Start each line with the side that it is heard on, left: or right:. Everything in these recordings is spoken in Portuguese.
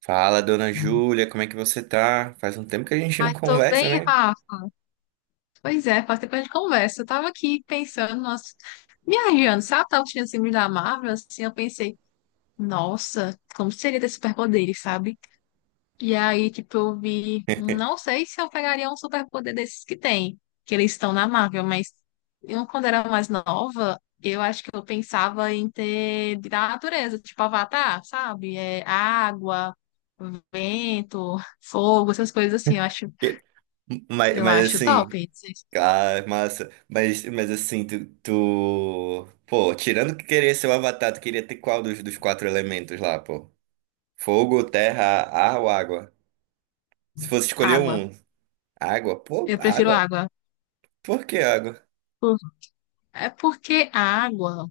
right: Fala, dona Júlia, como é que você tá? Faz um tempo que a gente não
left: Ai, tô
right: conversa,
left: bem,
right: né?
left: Rafa. Pois é, faz tempo que a gente conversa. Eu tava aqui pensando, nossa, viajando, sabe? Eu tava assistindo esse filme da Marvel, assim, eu pensei, nossa, como seria ter superpoderes, sabe? E aí, tipo, eu vi, não sei se eu pegaria um superpoder desses que tem, que eles estão na Marvel, mas eu, quando era mais nova, eu acho que eu pensava em ter da natureza, tipo Avatar, sabe? É água, vento, fogo, essas coisas assim, eu acho,
right: Que- Mas,
left: eu
right: mas
left: acho top.
right: assim, ah, massa. Mas assim, tu. Pô, tirando que queria ser o Avatar, tu queria ter qual dos quatro elementos lá, pô? Fogo, terra, ar ou água? Se fosse escolher
left: Água.
right: um, água? Pô,
left: Eu prefiro
right: água?
left: água.
right: Por que água?
left: Por- É porque a água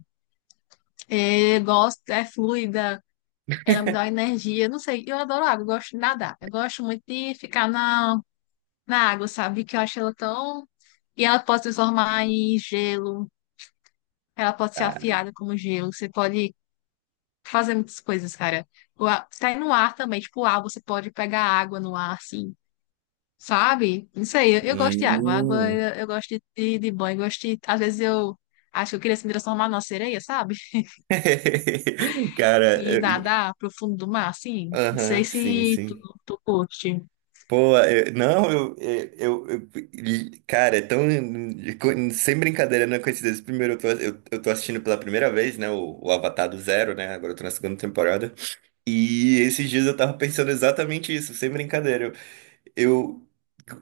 left: é, gosto, é fluida, ela me dá uma energia. Não sei, eu adoro água, eu gosto de nadar. Eu gosto muito de ficar na água, sabe? Que eu acho ela tão. E ela pode se transformar em gelo, ela pode ser
right: Ah.
left: afiada como gelo. Você pode fazer muitas coisas, cara. Sai no ar também, tipo, o ar, você pode pegar água no ar, assim. Sabe? Não sei, eu gosto de água. Água,
right: Hum.
left: eu gosto de banho, gosto de, às vezes eu acho que eu queria se me transformar numa sereia, sabe?
right: Cara,
left: E
right: eu-
left: nadar pro fundo do mar, assim. Não sei
right: Aham, sim,
left: se tu,
right: sim.
left: tu curte.
right: Pô, eu- não, eu- e, cara, é tão, sem brincadeira, não é coincidência. Primeiro, eu tô assistindo pela primeira vez, né, o Avatar do Zero, né, agora eu tô na segunda temporada. E esses dias eu tava pensando exatamente isso, sem brincadeira. Eu,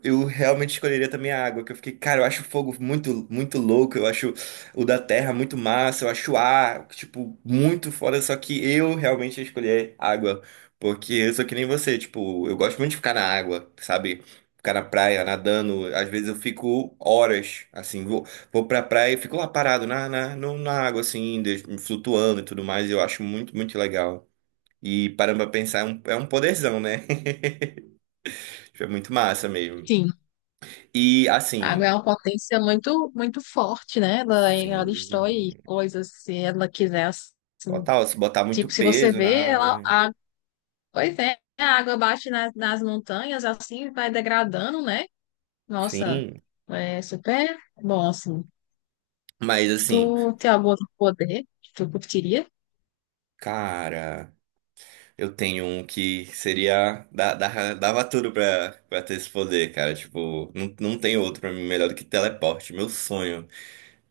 right: eu realmente escolheria também a água, que eu fiquei, cara, eu acho o fogo muito, muito louco, eu acho o da terra muito massa, eu acho o ar, tipo, muito foda, só que eu realmente ia escolher água, porque eu sou que nem você, tipo, eu gosto muito de ficar na água, sabe? Ficar na praia, nadando, às vezes eu fico horas, assim, vou, vou pra praia e fico lá parado na, na, no- na água, assim, flutuando e tudo mais, eu acho muito, muito legal. E parando pra pensar, é um poderzão, né? Tipo, é muito massa mesmo.
left: Sim,
right: E
left: a água
right: assim,
left: é uma potência muito, muito forte, né? Ela
right: sim,
left: destrói coisas se ela quiser.
right: total, se botar muito
left: Tipo, se você
right: peso
left: vê,
right: na, né,
left: pois é, a água nas montanhas, assim, vai degradando, né? Nossa,
right: sim,
left: é super bom, assim.
right: mas
left: Tu
right: assim,
left: tem algum outro poder que tu curtiria?
right: cara, eu tenho um que seria dá dá dava tudo pra, pra ter esse poder, cara, tipo, não, não tem outro pra mim melhor do que teleporte, meu sonho.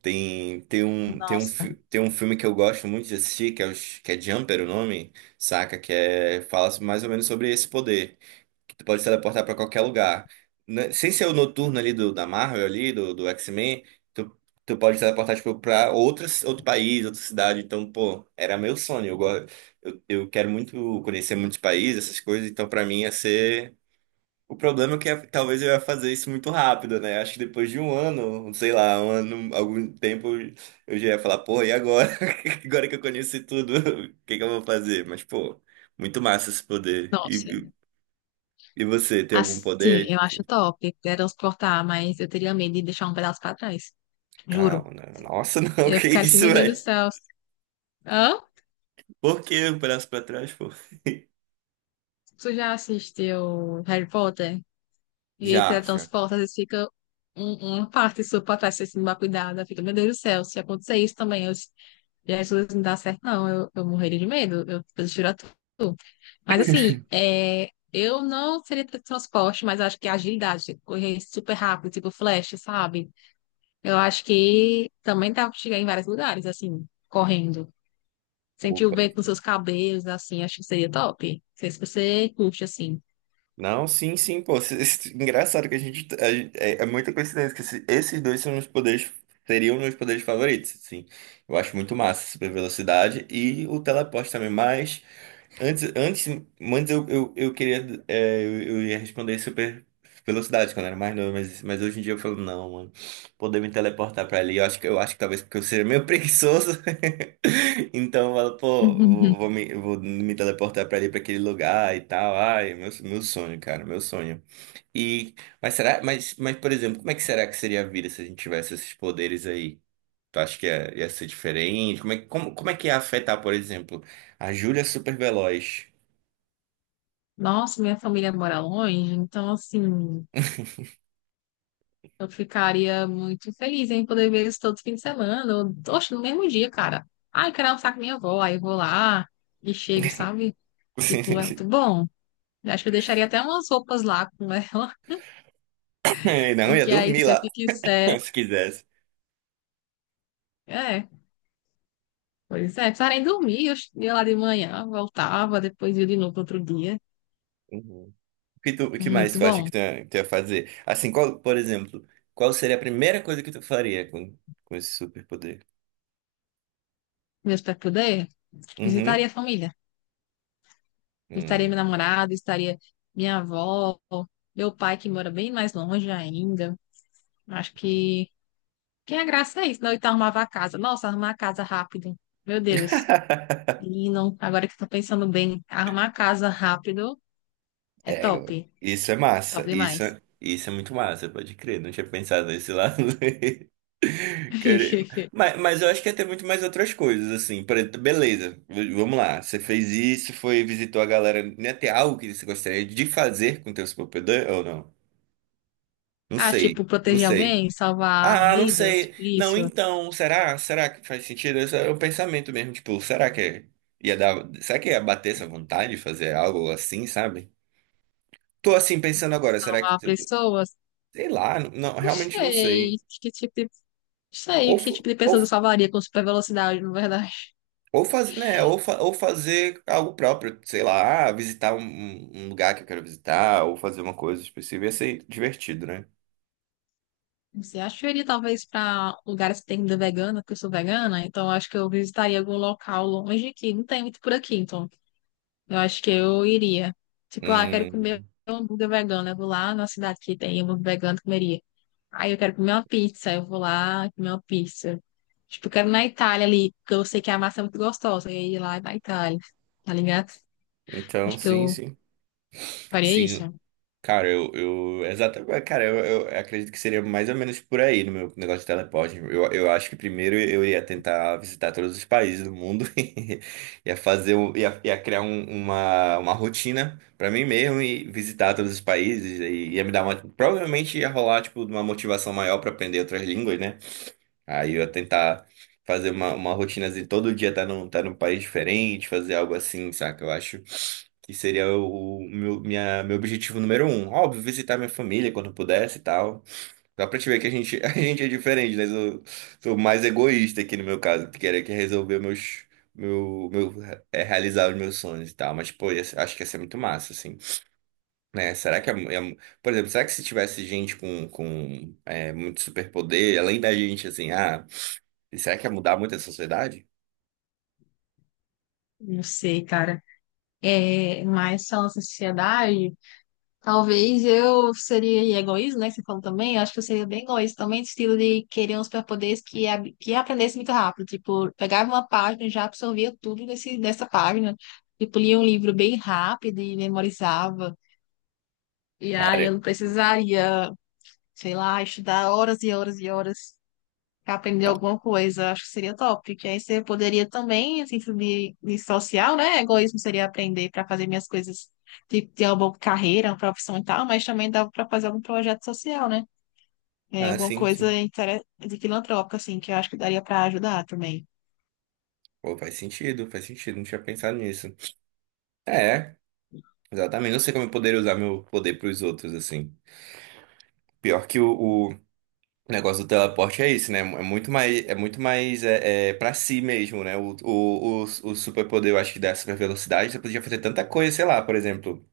right: Tem tem um tem um
left: Nossa,
right: fi- tem um filme que eu gosto muito de assistir, que é Jumper o nome, saca, que é fala mais ou menos sobre esse poder. Que tu pode se teleportar pra qualquer lugar. Né, sem ser o noturno ali do, da Marvel ali, do X-Men, tu, tu pode se teleportar, tipo, pra outro país, outra cidade. Então, pô, era meu sonho. Eu quero muito conhecer muitos países, essas coisas. Então, pra mim, ia ser... O problema é que talvez eu ia fazer isso muito rápido, né? Acho que depois de um ano, sei lá, um ano, algum tempo, eu já ia falar, pô, e agora? Agora que eu conheci tudo, o que que eu vou fazer? Mas, pô, muito massa esse poder.
left: nossa.
right: E você, tem algum
left: Assim,
right: poder?
left: eu acho top teletransportar, mas eu teria medo de deixar um pedaço pra trás. Juro.
right: Calma, não. Nossa, não,
left: Eu
right: que
left: ficaria assim,
right: isso,
left: meu Deus do
right: velho?
left: céu. Hã?
right: Por que o braço pra trás, pô?
left: Tu já assistiu Harry Potter? E aí
right: Já, já.
left: teletransporta, às vezes fica uma parte sua pra trás, você se não dá cuidado. Aí fica, meu Deus do céu, se acontecer isso também, eu Jesus, não dá certo, não. Eu morreria de medo. Eu prefiro a tu. Mas assim, é, eu não seria teletransporte, mas eu acho que a agilidade, tipo, correr super rápido, tipo flash, sabe? Eu acho que também dá pra chegar em vários lugares, assim, correndo. Sentir o
right: Opa.
left: vento nos seus cabelos, assim, acho que seria top. Não sei se você curte, assim.
right: Não, sim, sim, pô. Engraçado que a gente. É, é muita coincidência que esses dois são meus poderes. Seriam meus poderes favoritos, sim. Eu acho muito massa, super velocidade e o teleporte também, mas. Antes, antes, antes eu, eu queria. É, eu ia responder super velocidade quando era mais novo, mas hoje em dia eu falo, não, mano. Poder me teleportar pra ali. Eu acho que talvez porque eu seja meio preguiçoso. Então eu falo, pô, vou me teleportar pra ali, pra aquele lugar e tal. Ai, meu sonho, cara, meu sonho. E, mas será, mas, por exemplo, como é que será que seria a vida se a gente tivesse esses poderes aí? Tu acha que ia, ia ser diferente? Como é, como, como é que ia afetar, por exemplo, a Júlia é super veloz?
left: Nossa, minha família mora longe, então, assim. Eu ficaria muito feliz em poder ver isso todo fim de semana, ou, oxe, no mesmo dia, cara. Ai, quero almoçar com minha avó, aí eu vou lá e chego, sabe? Tipo, é muito bom. Eu acho que eu deixaria até umas roupas lá com ela,
right: É, não, ia
left: porque aí
right: dormir
left: sempre
right: lá,
left: que quiser.
right: se quisesse.
left: É, pois é, precisava nem dormir, eu ia lá de manhã, voltava, depois ia de novo no outro dia.
right: Uhum. O que, tu, o que mais
left: Muito
right: tu acha que
left: bom.
right: tu ia fazer? Assim, qual, por exemplo, qual seria a primeira coisa que tu faria com esse superpoder?
left: Meu superpoder, visitaria
right: Uhum.
left: a família. Visitaria meu
right: Hum.
left: namorado, visitaria minha avó, meu pai que mora bem mais longe ainda. Acho que é a graça é isso, não? Então arrumava a casa. Nossa, arrumar a casa rápido. Meu Deus. E não, agora que eu tô pensando bem, arrumar a casa rápido é top.
right: Isso é
left: Top
right: massa. Isso,
left: demais.
right: é, isso é muito massa, pode crer. Não tinha pensado nesse lado. Querer- Mas eu acho que ia ter muito mais outras coisas, assim. Por exemplo, beleza, vamos lá. Você fez isso, foi, visitou a galera. Ia ter algo que você gostaria de fazer com o teu superpoder ou não? Não
left: Ah,
right: sei,
left: tipo,
right: não
left: proteger
right: sei.
left: alguém, salvar
right: Ah, não
left: vidas,
right: sei. Não,
left: isso,
right: então, será? Será que faz sentido? Esse é o pensamento mesmo, tipo, ia dar. Será que ia bater essa vontade de fazer algo assim, sabe? Tô assim pensando agora, será
left: salvar
right: que.
left: pessoas.
right: Sei lá, não,
left: Não
right: realmente não
left: sei
right: sei.
left: não sei
right: Ou,
left: que
right: fa-
left: tipo de
right: ou,
left: pessoas eu salvaria com super velocidade, na verdade.
right: ou, faz, né, ou, fa- ou fazer algo próprio, sei lá, ah, visitar um, um lugar que eu quero visitar, ou fazer uma coisa específica, ia ser divertido, né?
left: Não sei, acho que eu iria talvez para lugares que tem comida vegana, porque eu sou vegana, então acho que eu visitaria algum local longe que não tem muito por aqui, então. Eu acho que eu iria. Tipo, ah, quero comer
right: Hum,
left: um hambúrguer vegano. Eu vou lá na cidade que tem hambúrguer vegano, comeria. Aí eu quero comer uma pizza. Eu vou lá comer uma pizza. Tipo, eu quero ir na Itália ali, porque eu sei que a massa é muito gostosa. E aí lá na Itália, tá ligado?
right: então,
left: Acho que
right: sim,
left: eu
right: sim.
left: faria
right: Sim,
left: isso.
right: cara, eu exatamente, cara, eu acredito que seria mais ou menos por aí no meu negócio de teleporte. Eu acho que primeiro eu ia tentar visitar todos os países do mundo, e ia fazer, ia criar uma rotina pra mim mesmo e visitar todos os países e ia me dar uma, provavelmente ia rolar tipo uma motivação maior pra aprender outras línguas, né? Aí eu ia tentar fazer uma rotina assim, todo dia tá num país diferente, fazer algo assim, saca? Eu acho que seria meu objetivo número um. Óbvio, visitar minha família quando pudesse e tal. Dá pra te ver que a gente, a gente é diferente, né? Eu sou mais egoísta aqui no meu caso, que queria que resolver meus. Meu, meu, realizar os meus sonhos e tal, mas pô, acho que ia ser muito massa, assim, né? Será que é, é- Por exemplo, será que se tivesse gente com, muito superpoder, além da gente, assim, ah. E será que ia mudar muito a sociedade?
left: Não sei, cara. É, mas falando em sociedade. Talvez eu seria egoísta, né? que Você falou também. Eu acho que eu seria bem egoísta também, do estilo de querer uns superpoderes que aprendesse muito rápido. Tipo, pegava uma página e já absorvia tudo dessa página. Tipo, lia um livro bem rápido e memorizava. E aí
right: Cara,
left: eu não precisaria, sei lá, estudar horas e horas e horas pra aprender
right: não.
left: alguma coisa. Acho que seria top. Que aí você poderia também, assim, subir de social, né? Egoísmo seria aprender para fazer minhas coisas, de ter uma boa carreira, uma profissão e tal, mas também dava para fazer algum projeto social, né? É,
right: Ah,
left: alguma
right: sim, sim.
left: coisa intere- de filantrópica, assim, que eu acho que daria para ajudar também.
right: Pô, faz sentido, faz sentido. Não tinha pensado nisso. É, exatamente. Não sei como eu poderia usar meu poder pros outros, assim. Pior que o negócio do teleporte é isso, né? É muito mais pra si mesmo, né? O superpoder, eu acho que da super velocidade, você podia fazer tanta coisa, sei lá, por exemplo.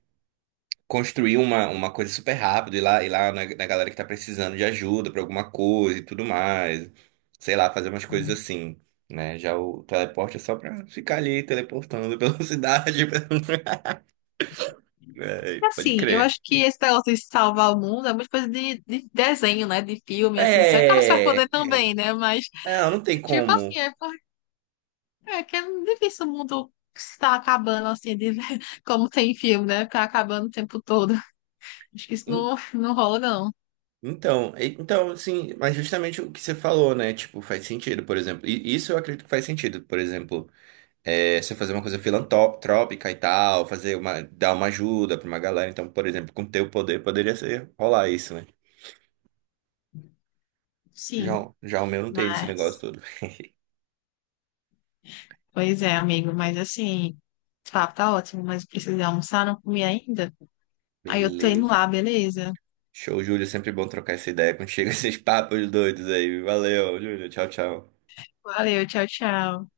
right: Construir uma coisa super rápido, ir lá na, na galera que tá precisando de ajuda pra alguma coisa e tudo mais. Sei lá, fazer umas coisas assim, né? Já o teleporte é só pra ficar ali teleportando pela cidade. É, pode
left: Assim, eu
right: crer.
left: acho que esse negócio de salvar o mundo é muita coisa de desenho, né? De filme, assim. Isso é claro que você vai
right: É.
left: poder
right: é.
left: também, né? Mas,
right: Não, não tem
left: tipo assim,
right: como.
left: é que é difícil o mundo estar acabando, assim, de, como tem em filme, né? Ficar acabando o tempo todo. Acho que isso
right: En-
left: não, não rola, não.
right: Então, então, sim, mas justamente o que você falou, né? Tipo, faz sentido, por exemplo. E isso eu acredito que faz sentido, por exemplo. É, você fazer uma coisa filantrópica e tal, fazer uma, dar uma ajuda pra uma galera. Então, por exemplo, com teu poder poderia ser rolar isso, né? Já,
left: Sim,
right: o- já o meu não tem esse negócio
left: mas...
right: todo.
left: Pois é, amigo, mas assim... O papo tá ótimo, mas eu preciso almoçar, não comi ainda. Aí eu tô indo
right: Beleza.
left: lá, beleza?
right: Show, Júlio. É sempre bom trocar essa ideia contigo, esses papos doidos aí. Valeu, Júlio. Tchau, tchau.
left: Valeu, tchau, tchau.